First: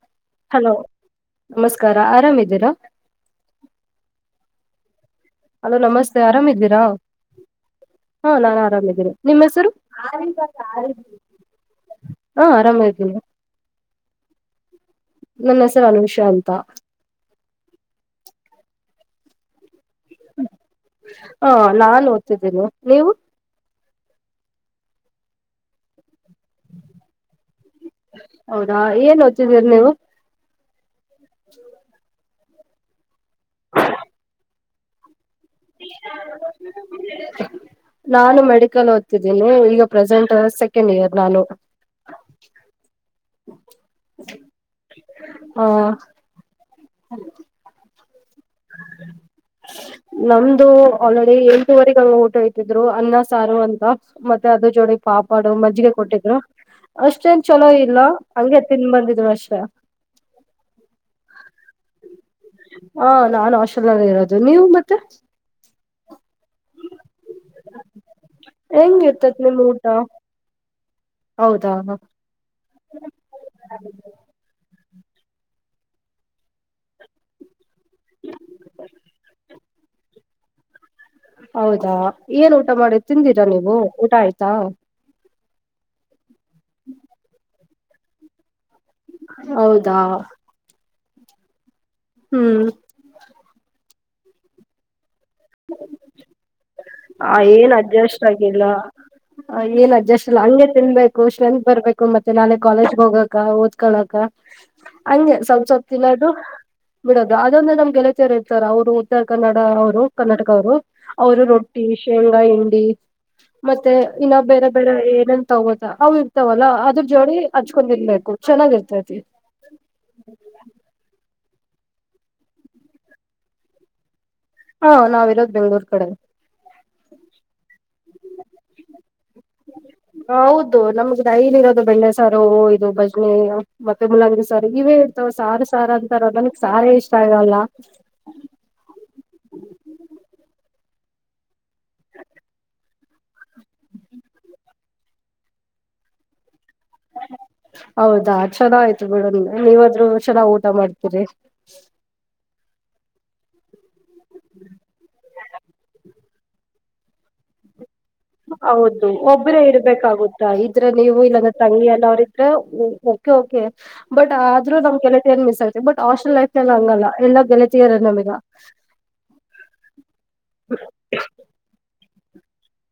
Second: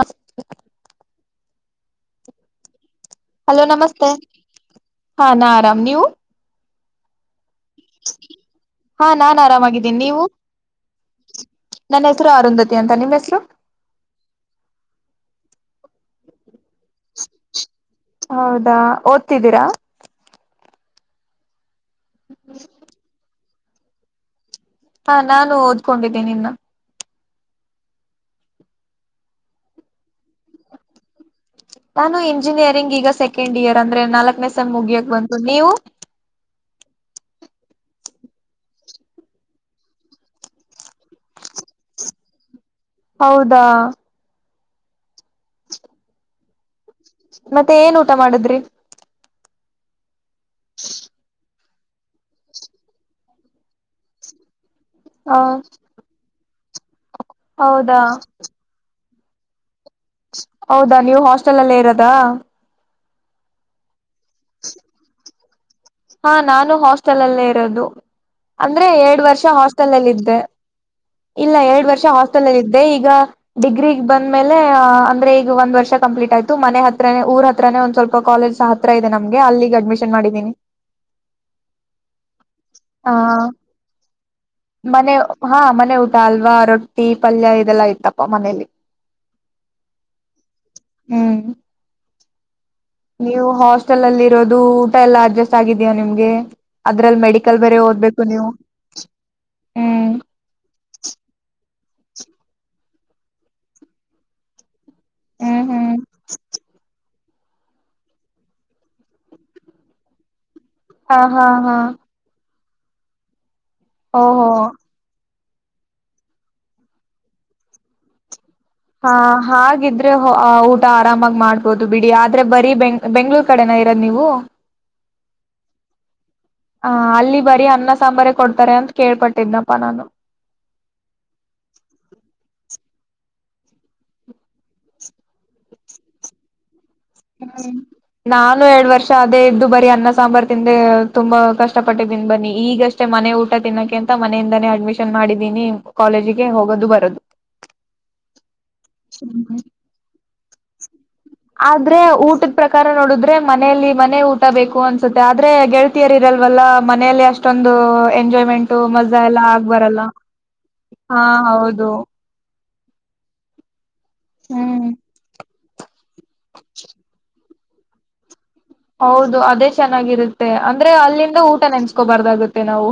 ಹ ಹಲೋ ನಮಸ್ಕಾರ ಆರಾಮ್ದೀರಾ ಹಲೋ ನಮಸ್ತೆ ಹಾ ನಾ ಹಲೋ ಆರಾಮ್ ನೀವು ನಮಸ್ತೆ ಆರಾಮ್ದ್ರಾ ಹಾ ನಾನ್ ಹಾ ಆರಾಮದ್ದೀನೆ ನಾನ್ ನಿಮ್ಮ್ ಹೆಸರು ಆರಾಮಾಗಿದ್ದೀನಿ ನೀವು [unintelligible] ನನ್ನ ಹೆಸರು ಅರುಂಧತಿ ಅಂತ ನಿಮ್ಮ್ ಆರಾಮಿದ್ದೀನಿ ಹೆಸರು ನನ್ನ ಹೆಸರು ಅನುಷಾ ಅಂತ ಹೌದಾ ಓದ್ತಿದ್ದೀರಾ ಹ್ಮ್ ನಾನ್ ಓದ್ತಿದ್ದೀನಿ ನೀವು ಹಾ ನಾನು ಓದ್ಕೊಂಡಿದ್ದೀನಿ ಇನ್ನ್ ಹೌದಾ ಏನ್ ಓದ್ತಿದೀರ್ ನೀವು [inaudible] ನಾನು ಇಂಜಿನಿಯರಿಂಗ್ ಈಗ ಸೆಕೆಂಡ್ ಇಯರ್ ಅಂದ್ರೆ ನಾಲ್ಕನೇ ಸೇಮ್ಮ ಮುಗಿಯಕ್ ಬಂತು ನೀವು ನಾನು ಮೆಡಿಕಲ್ ಓದ್ತಿದ್ದೀನಿ ಈಗ ಪ್ರೆಸೆಂಟ್ ಸೆ ಸೆಕೆಂಡ್ ಇಯರ್ ನಾನು ಹೌದಾ ಹಾ ಮತ್ತೆ ಏನ್ ಊಟ ಮಾಡದ್ರಿ [inaudible] ನಮ್ದು ಆಲ್ರೆಡಿ ಎಂಟೂವರಿಗ ಹಂಗ್ ಊಟ ಇತಿದ್ರು ಅನ್ನ ಸಾರು ಅಂತ ಮತ್ತೆ ಅದ್ರ ಜೋಡಿ ಹ ಪಾಪಾಡು ಮಜ್ಜಿಗೆ ಕೊಟ್ಟಿದ್ರು ಅಷ್ಟೇನ್ ಚಲೋ ಇಲ್ಲ ಹೌದಾ ಹಂಗೆ ತಿನ್ ಬಂದಿದ್ ಅಷ್ಟ್ ಹೌದಾ ನೀವ್ ಹಾಸ್ಟೆಲ್ ಅಲ್ಲೇ ಇರದಾ ಹಾ ನಾನ್ ಹಾಸ್ಟೆಲ್ ಅಲ್ಲೆ ಇರೋದ್ ನೀವ್ ಮತ್ತೆ ಹಾ ನಾನು ಹಾಸ್ಟೆಲ್ ಅಲ್ಲೇ ಇರದು ಅಂದ್ರೆ ಎರಡ್ ಹೆಂಗಿರ್ತತ್ ವರ್ಷ ನಿಮ್ ಊಟ ಹಾಸ್ಟೆಲ್ ಅಲ್ಲಿ ಇದ್ದೆ ಇಲ್ಲ ಹೌದಾ ಎರಡ್ ವರ್ಷ ಹಾ ಇದೆ ಈಗ ಡಿಗ್ರಿ ಬಂದ್ಮೇಲೆ ಅಂದ್ರೆ ಈಗ ಒಂದ್ ವರ್ಷ ಕಂಪ್ಲೀಟ್ ಆಯ್ತು ಮನೆ ಹತ್ರನೆ ಊರ್ ಹತ್ರರನೆ ಒಂದ್ ಸ್ವಲ್ಪ ಕಾಲೇಜ್ ಸಹ ಹತ್ರ ಇದೆ ನಮ್ಗೆ ಅಲ್ಲಿಗ ಅಡ್ಮಿಷನ್ ಮಾಡಿದ್ದೀನಿ ಹೌದಾ ಏನ್ ಊಟ ಮಾಡಿ ಆ ತಿಂದಿರಾ ನೀವು ಊಟ ಆಯ್ತಾ ಮನೆ ಹಾ ಮನೆ ಊಟ ಅಲ್ವಾ ರೊಟ್ಟಿ ಪಲ್ಯ ಇದೆಲ್ಲಾ ಇತ್ತಪ್ಪ ಮನೇಲಿ ಹೌದಾ ಹ್ಮ್ ಹ್ಮ್ ನೀವು ಹಾಸ್ಟೆಲ್ ಅಲ್ಲಿ ಇರೋದು ಊಟ ಎಲ್ಲಾ ಅಡ್ಜಸ್ಟ್ ಆಗಿದೀಯಾ ನಿಮ್ಗೆ ಅದ್ರಲ್ಲಿ ಆ ಮೆಡಿಕಲ್ ಏನ್ ಬೇರೆ ಓದ್ಬೇಕು ಅಡ್ಜಸ್ಟ್ ನೀವು ಆಗಿಲ್ಲ ಏನ್ ಹ್ಮ್ ಅಡ್ಜಸ್ಟ್ ಇಲ್ಲ ಹಂಗೆ ತಿನ್ಬೇಕ್ ಕೋಷನ್ ಬರ್ಬೇಕು ಮತ್ತೆ ನಾಳೆ ಕಾಲೇಜ್ಗೆ ಹೋಗಕ ಓದ್ಕೊಳ್ಳಕ ಹಂಗೆ ಹ್ಮ್ ಸ್ವಲ್ಪ ಸ್ವಲ್ಪ ಹ್ಮ್ ತಿನ್ನದು ಬಿಡೋದು ಅದೊಂದ್ ನಮ್ ಗೆಳತಿಯರು ಇರ್ತಾರ ಅವರು ಉತ್ತರ ಕನ್ನಡ ಅವರು ಕರ್ನಾಟಕ ಅವರು ಹಾ ಅವರು ಹಾ ರೊ ಹಾ ಶೇಂಗಾ ಹಿಂಡಿ ಮತ್ತೆ ಇನ್ನ ಓಹೋ ಬೇರೆ ಬೇರೆ ಏನ ತಗೊತಾ ಅವು ಇರ್ತಾವಲ್ಲಾ ಅದ್ರ ಜೋಡಿ ಹಚ್ಕೊಂಡ ತಿನ್ನಬೇಕು ಚೆನ್ನಾಗಿರ್ತ ಹಾ ಹಾಗಿದ್ರೆ ಊಟ ಆರಾಮಾಗ ಮಾಡ್ಬೋದು ಬಿಡಿ ಆದ್ರೆ ಬರೀ ಬೆಂಗ್ ಬೆಂಗ್ಳೂರ್ ಕಡೆನ ಇರದ ನೀವು ಹಾ ನಾವ್ ಇರದ್ ಬೆಂಗ್ಗಳೂರ್ ಕಡೆನೆ ಹ ಅಲ್ಲಿ ಬರೀ ಅನ್ನ ಸಾಂಬಾರೆ ಕೊಡ್ತಾರೆ ಅಂತ ಕೇಳ್ಪಟ್ಟಿದ್ನಪ್ಪಾ ನಾನು ಹೌದು ನಮ್ಗ ಡೈಲಿ ಇರೋದು ಬೆಣ್ಣೆಸಾರು ಇದು ಭದನೆ ಮತ್ತೆ ಮುಲಂಗಿ ಸಾರ ಇವೇ ಇರ್ತವ್ ಸಾರು ಸಾರ ಅಂತಾರಲ್ಲ ನನಗ್ ಸಾರೆ ಇಷ್ಟ ಆಗಲ್ಲ ಹ್ಮ್ ನಾನು ಎರಡ್ ವರ್ಷ ಅದೇ ಇದ್ದು ಬರೀ ಅನ್ನ ಸಾಂಬಾರ್ ತಿಂದೆ ತುಂಬಾ ಕಷ್ಟಪಟ್ಟಿದಿನ್ನಿ ಬನ್ನಿ ಈಗಷ್ಟೇ ಅಷ್ಟೆ ಮನೆ ಊಟ ತಿನ್ನಕ್ಕೆ ಅಂತ ಮನೆಯಿಂದಾನೇ ಅಡ್ಮಿಷನ್ ಮಾಡಿದ್ದೀನಿ ಕಾಲೇಜಿಗೆ ಹೋಗೋದು ಬರ್ ಹೌದಾ ಚಲೊ ಆಯ್ತು ಬಿಡ್ ನೀವಾದ್ರು ಚೆನ್ನಾಗ್ ಊಟ ಮಾಡ್ತೀರಿ ಆದ್ರೆ ಊಟದ ಪ್ರಕಾರ ನೋಡುದ್ರೆ ಮನೇೆಯಲ್ಲಿ ಮನೆ ಊಟ ಬೇಕು ಅನ್ಸುತ್ತೆ ಆದ್ರೆ ಗೆಳ ತಿರಲ್ವಲ್ಲ ಮನೆಯಲ್ಲಿ ಅಷ್ಟೊಂದು ಎಂಜಾಯ್ಮೆಂಟ್ ಹೌದು ಮಜಾ ಎಲ್ಲ ಒಬ್ಬರೇ ಆಗ್ ಬರಲ್ಲ ಇರ್ಬೇಕಾಗುತ್ತಾ ಇದ್ರೆ ನೀವು ಹಾ ಇಲ್ಲಂದರ್ ತಂಗಿ ಹೌದು ಎಲ್ಲ ಅವ್ರ ಓಕೆ ಓಕೆ ಬಟ್ ಆದ್ರೂ ಹ್ಮ್ ನಮ್ ಕೆಲಸ ಏನ್ ಮಿಸ್ ಆಗ್ ಬಟ್ ಹಾಸ್ಟೆಲ್ ಲೈಫ್ ನಲ್ಲಿ ಹಂಗಲ್ಲ ಎಲ್ಲಾ ಗೆಳತರ ನಮಗ ಹೌದು ಅದೇ ಚೆನ್ನಾಗಿರುತ್ತೆ ಅಂದ್ರೆ ಅಲ್ಲಿಂದ ಊಟ ನೆನ್ಸ್ಕೋಬಾರ್ದಾಗುತ್ತೆ ನಾವು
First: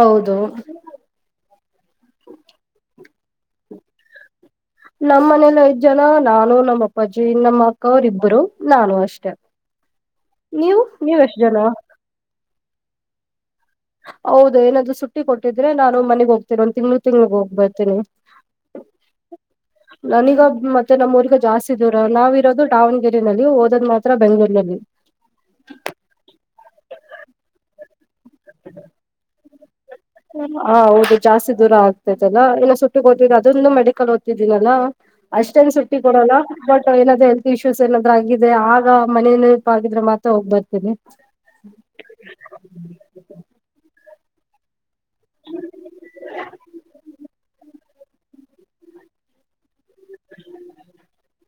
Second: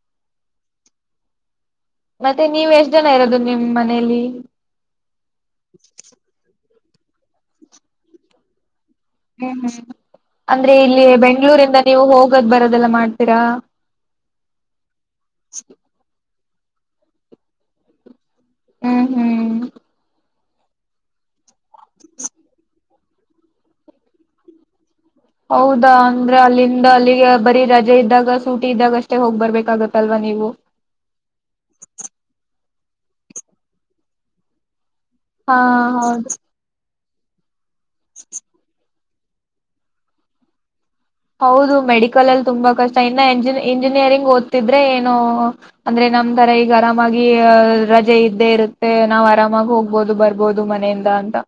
ಹೌದು ಮತ್ತೆ ನೀವ್ ಎಷ್ಟ ಜನ ಇರೋದು ನಿಮ್ ಮನೇಲಿ ನಮ್ಮ್ ಮನೇಲಿ ಐದ್ ಜನ ನಾನು ನಮ್ಮ ಅಪ್ಪಾಜಿ ನಮ್ಮ ಅಕ್ಕ ಅವರು ಇಬ್ಬರು ನಾನು ಅಷ್ಟೇ ಹ್ಮ್ ಹ್ಮ್ ಅಂದ್ರೆ ಇಲ್ಲಿ ಎಷ್ಟ್ ಜನ ಬೆಂಗ್ಳೂರಿಂದ ನೀವು ಹೋಗೋದ್ ಬರೋದೆಲ್ಲ ಮಾಡ್ತೀರಾ ಹೌದು ಏನಾದ್ರೂ ಸುಟ್ಟಿ ಕೊಟ್ಟಿದ್ರೆ ನಾನು ಮನೆಗ್ ಹೋಗ್ತೇನೆ ಒಂದ್ ತಿಂಗ್ಳ ತಿಂಗ್ಳಿಗೆ ಹೋಗ್ ಬರ್ತೇನೆ ಹ್ಮ್ ಹ್ಮ್ ಹ [inaudible] ನನೀಗ ಮತ್ತೆ ನಮ್ಮ ಊರಿಗ ಜಾಸ್ತಿ ದೂರ ನಾವಿರೋದು ದಾವಣಗೆರೆ ನಲ್ಲಿ ಓದೋದ್ ಮಾತ್ರ ಬೆಂಗಗಳೂರ್ನಲ್ಲಿ ಹೌದಾ ಅಂದ್ರೆ ಅಲ್ಲಿಂದ ಅಲ್ಲಿಗೆ ಬರೀ ರಜೆ ಇದ್ದಾಗ ಸೂಟಿ ಇದ್ದಾಗ ಅಷ್ಟೇ ಹೋಗ್ ಬರ್ಬೇಕಾಗತ್ತೆ ಲ್ವಾ ನೀವು ಹಾ ಹೌದು ಜಾಸ್ತಿ ದೂರ ಆಗ್ತದಲ್ಲ ಏನ ಸುಟ್ಟಿ ದ್ ಅದೊಂದು ಮೆಡಿಕಲ್ ಓದ್ತಿದ್ದೀನಲ್ಲಾ ಹಾ ಅಷ್ಟೇನ್ ಸುಟ್ಟಿ ಕೊಡೋಣ ಹೌದು ಬಟ್ ಏನಾದ್ರು ಹೆಲ್ತ್ ಇಶ್ಯೂಸ್ ಏನಾದ ಆಗಿದೆ ಆ ಮನಪ್ ಆಗಿದ್ರೆ ಮಾತ್ರ ಹೋಗ್ ಬರ್ತೇನಿ ಹೌದು ಮೆಡಿಕಲ್ ಅಲ್ಲಿ ತುಂಬಾ ಕಷ್ಟ ಇನ್ನಂಜ ಇಂಜಿನಿಯರಿಂಗ್ ಓದ್ತಿದ್ರೆ ಏನು ಅಂದ್ರೆ ನಮ್ ತರ ಈಗ ಆರಾಮಾಗಿ ರಜೆ ಇದ್ದೇ ಇರುತ್ತೆ ನಾವ್ ಆರಾಮಾಗಿ ಹೋಗ್ಬೋದು ಬರ್ಬೋದು ಮನೆಯಿಂದ ಅ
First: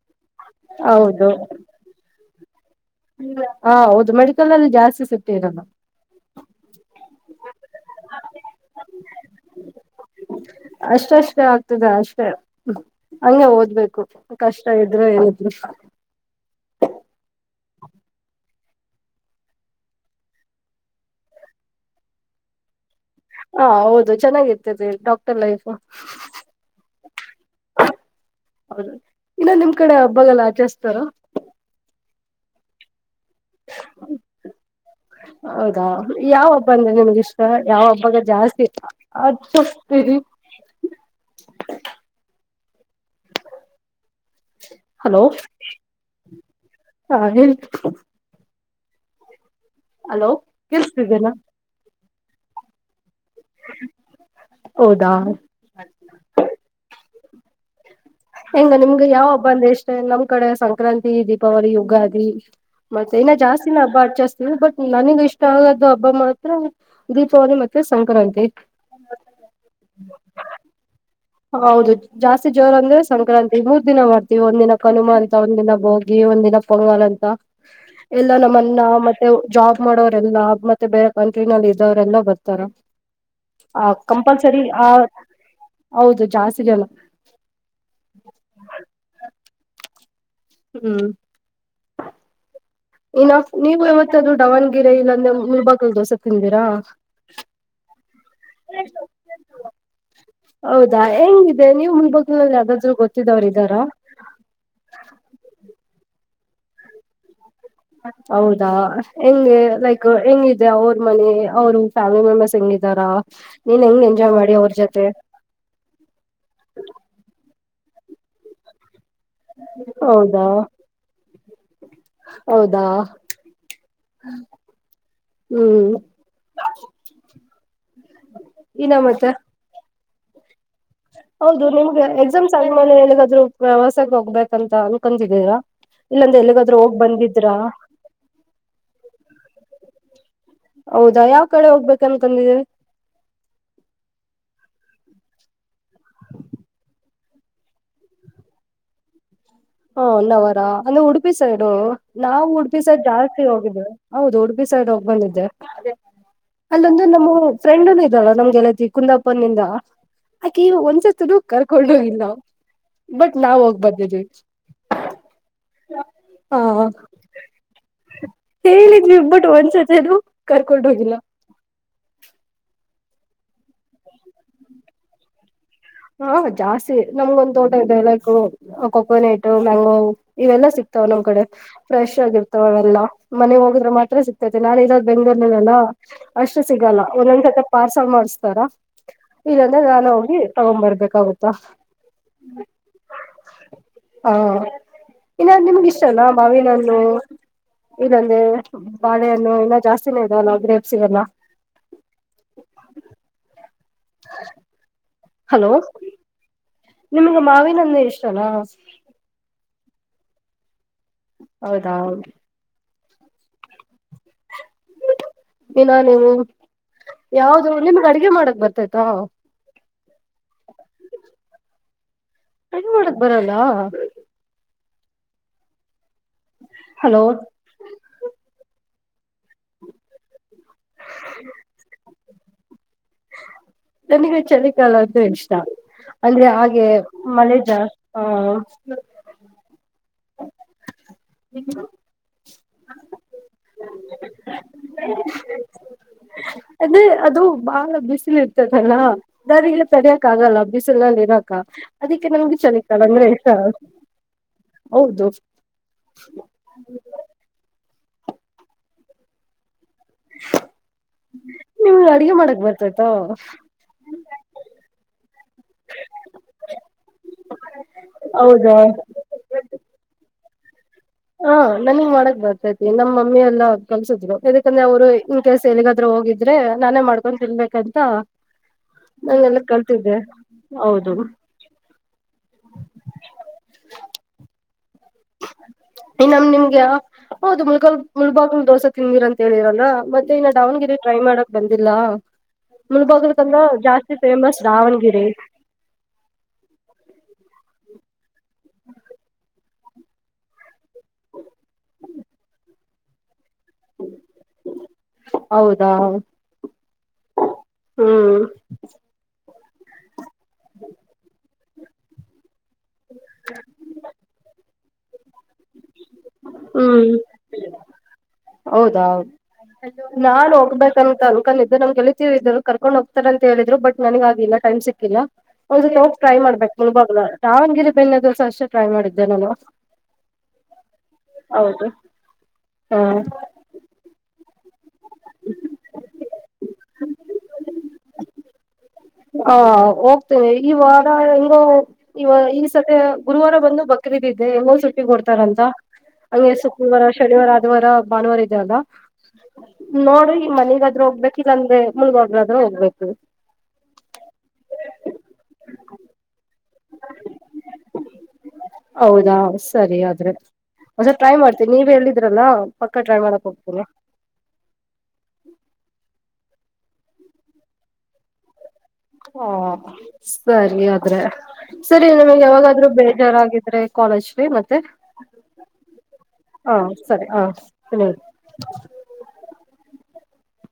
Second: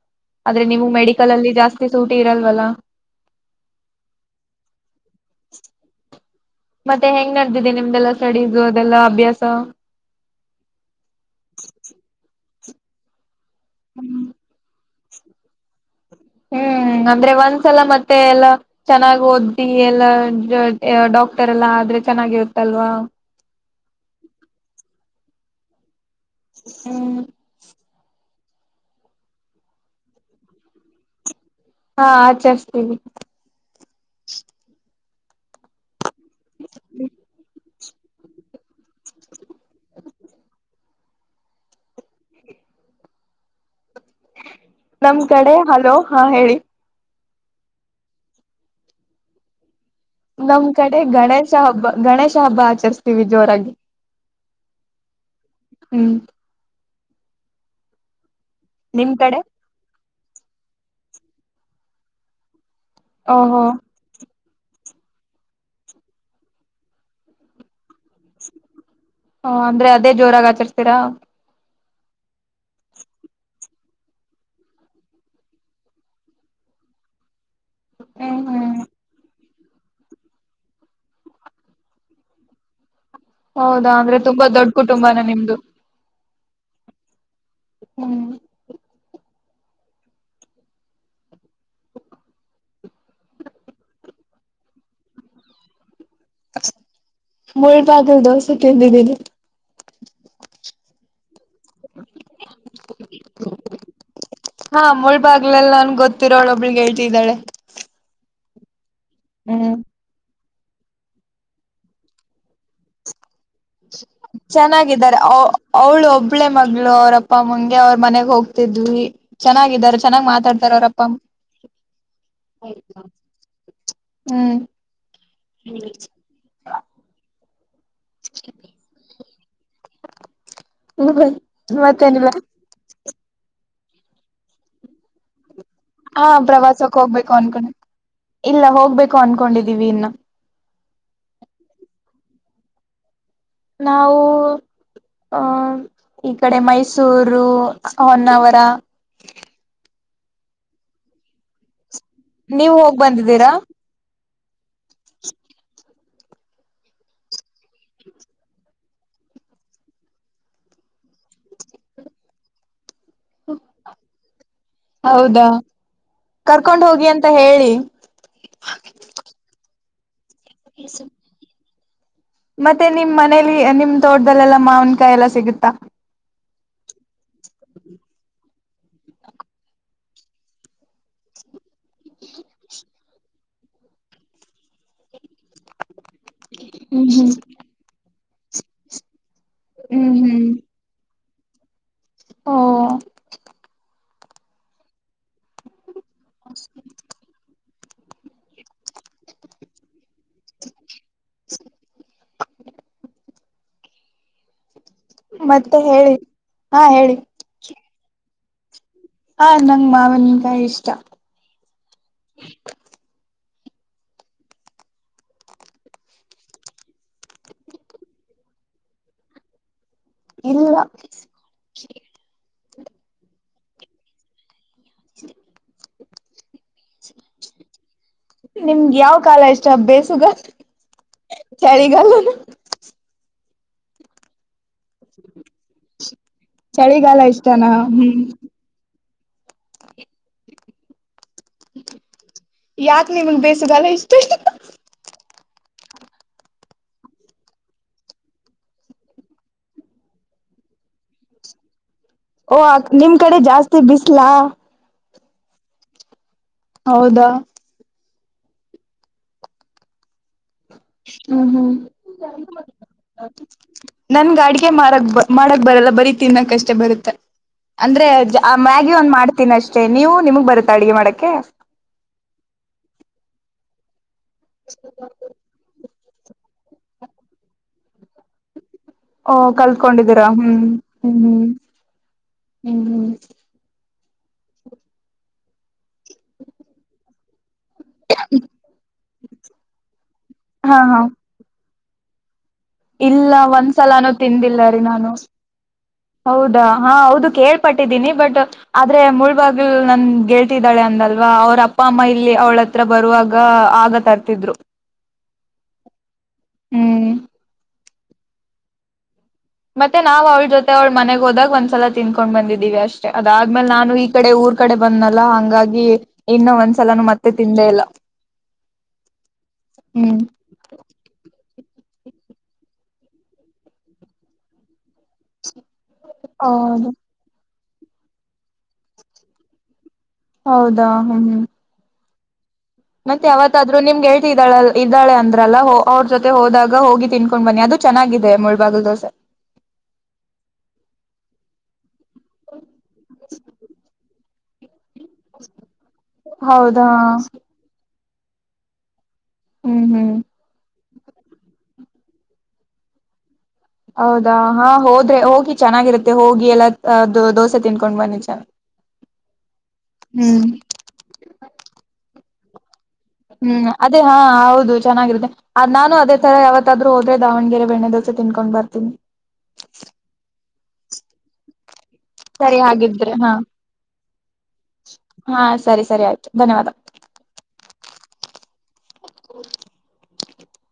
ಆದ್ರೆ ನೀವು ಹೌದು ಮೆಡಿಕಲ್ ಅಲ್ಲಿ ಜಾಸ್ತಿ ಸೂಟಿ ಇರಲ್ವಲ್ಲ ಹ ಹೌದು ಮೆಡಿಕಲ್ ಅಲ್ಲಿ ಜಾಸ್ತಿ ಸಿಟ್ಟಿರಲ್ಲ ಮತ್ತೆ ಹೆಂಗ್ ನಡೆದಿದೆ ನಿಮ್ದೆಲ್ಲ ಸ್ಟಡೀಸ್ ಅದೆಲ್ಲಾ ಅಭ್ಯಾಸ ಅಷ್ಟಷ್ಟೇ ಆಗ್ತದೆ ಅಷ್ಟೇ ಹಂಗೆ ಓದ್ಬೇಕು ಹ್ಮ್ ಕಷ್ಟ ಇದೆ ಅ್ರ ಏನಾದ್ರು ಹ್ಮ್ ಅಂದ್ರೆ ಒಂದ್ಸಲ ಮತ್ತೆ ಎಲ್ಲ ಚೆನ್ನಾಗ್ ಓದಿ ಎಲ್ಲ ಡಾಕ್ಟರ್ ಎಲ್ಲ ಆದ್ರೆ ಚೆನ್ನಾಗಿರುತ್ತಲ್ವಾ ಹ ಹೌದು ಚೆನ್ನಾಗಿರ್ತರಿ ಡಾಕ್ಟರ್ ಲೈಫ್ ಹ್ಮ್ [inaudible] ಹೌದು ಇನ್ನೊ ನಿಮ್ ಕಡೆ ಹಬ್ಬಗೆಲ್ಲ ಆಚರಿಸ್ತಾರ ಹಾ ಆಚರಿಸಸ್ತೀವಿ ಹೌದಾ ಯಾವಬ್ಬಂದ ನಿಮಗಿಷ್ಟ ಯಾವ ಹಬ್ಬಾಗ ಜಾಸ್ತಿ ಇ ಅಸ್ತೀರಿ [inaudible] ಹ [inaudible] ನಮ್ ಕಡೆ ಹಲೋ ಹಾ ಹೇಳಿ ಹಾ ಹೇಳ ಹಲೋ ನಮ್ ಕಡೆ ಕೇಳಿಸ್ತಿದ್ದೇನಾ ಗಣೇಶ ಹಬ್ಬ ಗಣೇಶ ಹಬ್ಬ ಆಚರಿಸಸ್ತೀವಿ ಜೋರಾಗಿ ಹೌದಾ ಹ್ಮ್ ಹೆಂಗ ನಿಮ್ಗ ನಿಮ್ ಯಾವ ಕಡೆ ಹಬ್ಬ ಅಂದ ಇಷ್ಟೇ ನಮ್ ಕಡೆ ಸಂಕ್ರಾಂತಿ ದೀಪಾವಳಿ ಯುಗಾದಿ ಮತ್ತೆ ಇನ ಓಹೋ ಜಾಸ್ತಿನಾ ಹಬ್ಬಾ ಜಾಸ್ತಿ ಬಟ್ ನನಗ ಇಷ್ಟ ಆಗ್ದು ಹಬ್ಬ ಮಾತ್ರ ದೀಪಾವಳಿ ಮತ್ತೆ ಸಂಕ್ರಾಂತಿ ಹ ಅಂದ್ರೆ ಅದೇ ಜೋರಾಗ ಆಚರಿಸತೀರಾ ಹೌದು ಜಾಸ್ತಿ ಜೋರ ಅಂದ್ರೆ ಸಂಕ್ರಾಂತಿ ಮೂರ್ ದಿನ ಮಾಡ್ತೀವಿ ಒಂದಿನ ಕನುಮಾ ಅಂತ ಒಂದಿನ ಬೋಗಿ ಒಂದಿನ ಪೊಂಗಲ್ ಅಂತ ಎಲ್ಲ ಹ್ಮ್ ನಮ್ಮ ಹ್ಮ್ ಅಣ್ಣ ಮತ್ತೆ ಜಾಬ್ ಮಾಡೋವರೆಲ್ಲ ಮತ್ತೆ ಬೇರೆ ಕಂಟ್ರಿನಲ್ಲಿ ಇದ್ದವರೆಲ್ಲ ಬರ್ತಾರ ಆ ಹೌದಾ ಅಂದ್ರೆ ತುಂಬಾ ಕಂಪಲ್ಸರಿ ದೊಡ್ಡ ಆ ಕುಟುಂಬನ ನಿಮ್ದು ಸಿಗಲ್ಲ ಹ್ಮ್ ಹ್ಮ್ ಇನ್ನು ನೀವು ಯವತ್ತಾದ್ರೂ ದಾವಣಗೆರೆ ಇಲ್ಲಾಂದ್ರೆ ಮುಳಬಾಗಿಲ್ ದೋಸೆ ತಿಂದೀರಾ ಮುಳಬಾಗಲ್ ದೋಸೆ ತಿಂದಿದ್ದೀನಿ ಹೌದಾ ಹೆಂಗಿದೆ ನೀವ್ ಮುಲಬಾಗ್ಲ್ ಲ್ ಯಾವ್ ದಾದ್ರು ಗೊತ್ತಿದವ್ರ ಇದಾರ ಹಾ ಮುಳಬಾಗ್ಲೆಲ್ಲ ನನ್ಗೆ ಗೊತ್ತಿರೋಳ ಒಬ್ಲು ಗೆಳತಿ ಇದಾಳೆ ಹೌದಾ ಹೆಂಗೆ ಹ್ಮ್ ಲೈಕ್ ಹೆಂಗಿದೆ ಅವ್ರ ಮನೆ ಅವರು ಫ್ಯಾಮಿಲಿ ಮೆಂಬರ್ಸ್ ಹೆಂಗಿದಾರಾ ಚೆನ್ನಾಗಿದ್ದಾರೆ ಅವ್ ಅವ್ಳು ಒಬ್ಬಳೆ ಮಗಳು ಅವ್ರಪ್ಪಮ್ಮಂಗೆ ಅವ್ರ ಮನೆಗೆ ಹೋಗ್ತಿದ್ವಿ ಚೆನ್ನಾಗಿದ್ದಾರೆ ಚೆನ್ನಾಗ್ ಹೌದಾ ಮಾತಾಡ್ತಾರ ಅವ್ರ ಅಪ್ಪ ಅಮ್ಮ ಹೌದಾ ಹ್ಮ್ ಹ್ಮ್ ಇನ ಮತ್ತ ಹೌದು ನಿಮ್ಗೆ ಮತ್ತೇನಿಲ್ಲ ಎಕ್ಸಾಮ್ ಸರಿ ಮೇಲೆ ಎಲ್ಲಿಗಾದ್ರೂ ವ್ಯವಾಸಕ್ಕೆ ಹೋಗ್ಬೇಕ ಅಂತ ಅನ್ಕಂತಿದ್ದೀರಾ ಹಾ ಇಲ್ಲಾಂದ್ರೆ ಎಲ್ಲಿಗಾದ್ರೂ ಹೋಗಿ ಪ್ರವಾಸಕ್ ಹೋಗ್ಬೇಕು ಬಂದಿದ್ರಾ ಅನ್ಕೊಂಡ ಇಲ್ಲ ಹೋಗ್ಬೇಕು ಅನ್ಕೊಂಡಿದ್ದೀವಿ ಇನ್ನ್ ಹೌದಾ ಯಾವ್ ಕಡೆ ಹೋಗ್ಬೇಕನ್ಕಡಿದಿರಿ ನಾವು ಅ ಈ ಕಡೆ ಮೈಸೂರು ಹೊನ್ನಾವರ ಹಾ ಹೋನ್ನಾವರ ಅಂದ್ರೆ ಉಡುಪಿ ಸೈಡು ನಾವು ನೀವ್ ಉಡುಪಿ ಹೋಗ್ ಸೈಡ್ ಜಾಸ್ತಿ ಬಂದಿದ್ದೀರಾ ಹೋಗಿದ್ವಿ ಹೌದು ಉಡುಪಿ ಸೈಡ್ ಹೋಗ್ಬಂದಿದ್ದೆ ಅಲ್ಲೊಂದು ನಮ್ಮ ಫ್ರೆಂಡ್ನು ಇದ್ದಳ ನಮ್ಗೆಲತಿ ಕುಂದಾಪುರನಿಂದ ಅಕೆ ಒಂದ್ಸತ ಕರ್ಕೊಂಡ ಹೋಗಿಲ್ಲ ನಾವು ಬಟ್ ನಾವ ಹೋಗ್ ಬರ್ದಿದ್ವಿ ಹೌದಾ ಆ ಕರ್ಕೊಂಡ್ ಹೋಗಿ ಅಂತ ಹೇಳಿ ಹೇಳಿದ್ವಿ ಬಟ್ ಒಂದ್ಸತಿದು ಕರ್ಕೊಂಡು ಹೋಗಿಲ್ಲ ಮತ್ತೆ ನಿಮ್ ಮನೇಲಿ ನಿಮ್ ತೋಟ್ದಲ್ಲೆಲ್ಲಾ ಮಾವಿನ ಕಾಯಿ ಎಲ್ಲಾ ಸಿಗುತ್ತಾ ಹಾ ಜಾಸ್ತಿ ನಮ್ಗೊಂದ ತೋಟ ಇದೆ ಲೈಕು ಕೊಕೋನಟ್ ಮ್ಯಾಂಗೋ ಇವೆಲ್ಲಾ ಸಿಕ್ತಾವ ನಮ್ ಕಡೆ ಫ್ರೆಶ್ ಆಗಿರ್ತವೆ ಅವೆಲ್ಲಾ ಮನೆ ಹೋಗಿದ್ರೆ ಮಾತ್ರ ಸಿಗ್ತೈತೆ ನಾನ ಇರೋದ್ ಬೆಂಗಳೂರನಲ್ಲಾ ಅಷ್ಟು ಸಿಗಲ್ಲ ಹ್ಮ್ ಒಂದೊಂದ್ ಸತೆ ಪಾರ್ಸಲ್ ಮಾಡಸ್ತಾರ ಇಲ್ಲಂದ್ರೆ ನಾನ ಹ್ಮ್ ಹ್ಮ್ ಹೋಗಿ ಹ್ಮ್ ತಗೊಂಡ್ ಬರ್ಬೇಕಾಗತ್ತಾ ಓ ಹಾ ಇನ್ನ ನಿಮ್ಗೆ ಇಷ್ಟನಾ ಮಾವಿನ ಹಣ್ಣು ಇದಂದೆ ಬಾಳೆಹಣ್ಣು ಎಲ್ಲ ಜಾಸ್ತಿನೇ ಇದೆಲ್ಲ ಗ್ರೇಬ್ಸ ಇ ಎಲ್ಲಾ [unintelligible] [unintelligible] ಹಲೋ ಮತ್ತೆ ಹೇಳಿ ಹಾ ಹೇಳಿ ನಿಮ್ಗ ಮಾವಿನ ಹಣ್ಣ ಅಂದ್ರೆ ಇಷ್ಟನಾ ಹ ನಂಗ್ ಮಾವಿನಕಾಯಿ ಇಷ್ಟಾ ಹೌದಾದು [unintelligible] ಇನ್ನಾ ನೀವು ಯಾವ್ದ ನಿಮ್ಗ್ ಅಡಗೆ ಮಾಡಕ್ ಬರ್ತೈತಾ ಇಲ್ಲಾ ಕಡಿ ಮಾಡಕ್ ಬರಲ್ಲಾ ಸ [inaudible] ಹಲೋ ನಿಮ್ಗೆ ಯಾವ ಕಾಲ ಇಷ್ಟ ಬೇಸಿಗೆ ನಾ ಕಾಲಿ ನನಗೆ ಚಳಿ ಲ್ಲ್ದು ಇಷ್ಟ ಅಂದ್ರೆ ಹಾಗೆ ಚಳಿಗಾಲ ಮಳ ಇಷ್ಟನಾ ಜಾಸ್ತಿ ಹ್ಮ್ ಹ ಯಾಕ ನಿಮಗ್ ಬೇಸ ಬಲ ಇಷ್ಟೇ ಅದೇ ಅದು ಬಾಳ ಬಿಸಿಲಿ ಇರ್ತದಲ್ಲ ದಾರಿ ಇಲ್ಲಿ ತೆರ್ಯಕ್ ಆಗಲ್ಲ ಬಿಸಿಲಲ್ಲಿ ಇರಕ ಅದಕ್ಕೆ ನಮ್ಗೆ ಓ ಚರಿತಲ್ಲ ನಿಮ್ ಅಂದ್ರೆ ಕಡೆ ಜಾಸ್ತಿ ಬಿಸ್ಲಾ ಹೌದು ಹೌದಾ ಹ್ಮ್ ಹ್ಮ್ ನಿಮ್ಗೆ ಅಡ್ಗೆ ಮಾಡಕ್ ಬರ್ತೈತಾ ನನ್ ಗಾಡಿಗೆ ಮಾಡಕ್ ಬ ಮಾಡಕ್ ಬರಲ್ಲ ಬರೀ ತಿನ್ನಕ್ಷ್ಟೇ ಬರುತ್ತೆ ಅಂದ್ರೆ ಹೌದಾ ಮ್ಯಾಗಿ ಒಂದ್ ಮಾಡ್ತೀನ ಅಷ್ಟೆ ನೀವು ನಿಮಗ್ ಬರುತ್ತೆ ಅಡಗೆ ಮಾಡಕ್ಕೆೆ ಹಾ ನನಗ್ ಮಾಡಕ್ ಬರ್ತೈತಿ ನಮ್ಮ ಮಮ್ಮಿ ಎಲ್ಲ ಕಲ್ಸಿದ್ರು ಯಾಕಂದ್ರೆ ಅವರು ಇನ್ ಕೇಸ್ ಎಲ್ಲಿಗಾದ್ ಹೋಗಿದ್ರೆ ನಾನೇ ಮಾಡ್ಕೊಂಡ್ ತಿನ್ಬೇಕಂತ ಓ ನಾನೆಲ್ಲ ಕಲ್ತಿದ್ದೆ ಕಲ್ತ್ಕೊಂಡಿದ್ದೀರಾ ಹ್ಮ್ ಹೌದು ಹ್ಮ್ ಹ್ಮ್ ಹ್ಮ್ ಹ್ಮ್ ಇ ನಮ್ ನಿಮ್ಗೆ ಹೌದು ಮುಳಗಲ್ ಮುಳಬಾಗಲ್ ದೋಸೆ ತಿಂದಿರಂತ ಹೇಳಿದರಲ್ಲ ಮತ್ತೆ ಇನ್ನು ಹಾ ದಾವಣಗಿರೆ ಹಾ ಟ್ರೈ ಮಾಡಕ್ ಬಂದಿಲ್ಲ ಇಲ್ಲ ಮುಲ್ಭಾಗಕಂದ್ರ ಒಂದ್ಸಲಾನೂ ಜಾಸ್ತಿ ತಿಂದಿಲ್ಲ ಫೇಮಸ್ ರೀ ನಾನು ದಾವಣಗಿರೆ ಹೌದಾ ಹಾ ಹೌದು ಕೇಳ್ಪಟ್ಟಿದ್ದೀನಿ ಬಟ್ ಆದ್ರೆ ಮುಳ್ಬಾಗಿಲ್ ನನ್ ಗೆಳ್ತಿದ್ದಾಳೆ ಅಂದಲ್ವಾ ಅವ್ರ ಅಪ್ಪ ಅಮ್ಮ ಇಲ್ಲಿ ಅವ್ಳ ಹತ್ರ ಬರುವಾಗ ಆಗ ತರ್ತಿದ್ರು ಹೌದಾ ಹ್ಮ್ ಹ್ಮ ಮತ್ತೆ ನಾವ್ ಅವಳ ಜೊತೆ ಅವ್ಳ ಮನೆಗ್ ಹೋದಾಗ್ ಒಂದ್ಲ ತಿನ್ಕೊಂಡ್ ಬಂದಿದ್ದೀವಿ ಅಷ್ಟೆ ಅದಾದ್ಮೇಲೆ ನಾನು ಈ ಕಡೆ ಊರ್ ಕಡೆ ಬಂದ್ನಲ್ಲ ಹಂಗಾಗಿ ಇನ್ನು ಒಂದ್ಸಲಾನ ಹ್ಮ್ ಮತ್ತೆ ತಿಂದೇ ಇಲ್ಲ ಹೌದಾ ಹ್ಮ್ ನಾ ಹೋಗಬೇಕ ಕನ್ಕ ಅನ್ಕೊಂಡಿದ್ದೆ ನ್ಗೆ ತೀಳಿದ್ರು ಕರ್ಕೊಂಡ್ ಹೋಗತಾರಂತ ಹೇಳಿದ್ರು ಬಟ್ ನನಗ್ ಆಗಿಲ್ಲ ಟೈಮ್ ಸಿಕ್ಕಿಲ್ಲ ಒಂದು ಹೋಗ್ ಟ್ರೈ ಮಾಡ್ಬೇಕು ಹೌದು ಮುಳಬಾಗಲ ದಾವಣಗಿರೆ ಬೆನ್ನೆ ದಿವಸ ಅಷ್ಟೇ ಟ್ರೈ ಮಾಡಿದ್ದೆ ನಾನು ಹೌದಾ ಹ್ಮ್ ಹ್ಮ್ ಹೌದು ಹ ಮತ್ತೆ ಯಾವತ್ತಾದ್ರೂ ನಿಮ್ಗೆ ಹೇಳ್ತ ಇದ್ದಾಳ ಇದ್ದಳ ಅಂದ್ರಲ್ಲ ಅವ್ರ ಜೊತೆ ಹೋದಾಗ ಹೋಗಿ ತಿನ್ಕೊಂಡ್ ಬನ್ನಿ ಅದು ಚೆನ್ನಾಗಿದೆ ಮುಳಬಾಗಲು ದೋಸೆ ಹಾ ಹೋಗ್ತೇನೆ ಈವಾಗ ಹಂಗೋ ಇವ ಈ ಸತಿ ಗುರುವಾರ ಬಂದು ಬಕ್ರೀದಿದ್ದೆ ಹೋ ಸುಟ್ಟ ಕೊಡ್ತಾರಂತ ಹಂಗೆ ಹೌದಾ ಶುಕ್ರವಾರ ಶನಿವಾರ ಆದದ ವಾರ ಭಾನುವಾರ ಇದೆಯಲ್ಲ ಹ್ಮ್ ಹ್ಮ್ ನೋಡ್ರಿ ಮನೆಗಾದ್ ಹೋಗ್ಬೇಕ ಇಲ್ಲ ಅಂದೆ ಮುಳಗೋಗ್ರಾದ ಹೋಗ್ಬೇಕು ಹೌದಾ ಹಾ ಹೋದ್ರೆ ಹೋಗಿ ಚೆನ್ನಾಗಿರುತ್ತೆ ಹೋಗಿ ಎಲ್ಲ ಅ ದ ದೋಸೆ ತಿನ್ಕೊಂಡ್ ಬನ್ನಿ ಚ ಹ್ಮ್ ಹೊಸ ಟ್ರೈ ಮಾಡ್ತೀ ನೀವೇ ಹೇಳಿದ್ರಲ್ಲಾ ಹ್ಮ್ ಅದೇ ಹಾ ಹೌದು ಚೆನ್ನಾಗಿರುತ್ತೆ ಅ ನಾನು ಅದೇ ತರ ಯಾವತ್ತಾದ್ ಹದ್ರೆ ದಾವಣಗೆರೆ ಬೆಣ್ಣೆ ದೋಸೆ ತಿನ್ಕೊಂಡ್ ಬರ್ತೀನಿ ಹಾ ಸರಿ ಆದ್ರೆ ಸರಿ ನಿಮಗ್ ಸರಿ ಯಾವಾಗಾದ್ ಹಾಗಿದ್ರೆ ಹಾ ಬೇಜಾರಾಗಿದ್ರೆ ಕಾಲೇಜ್ಗೆ ಮತ್ತೆ ಹಾ ಸರಿ ಸರಿ ಆಯ್ತು ಧನ್ಯವಾದ ಹಾ ಸರಿ ಹ ನೋಡಿ [unintelligible]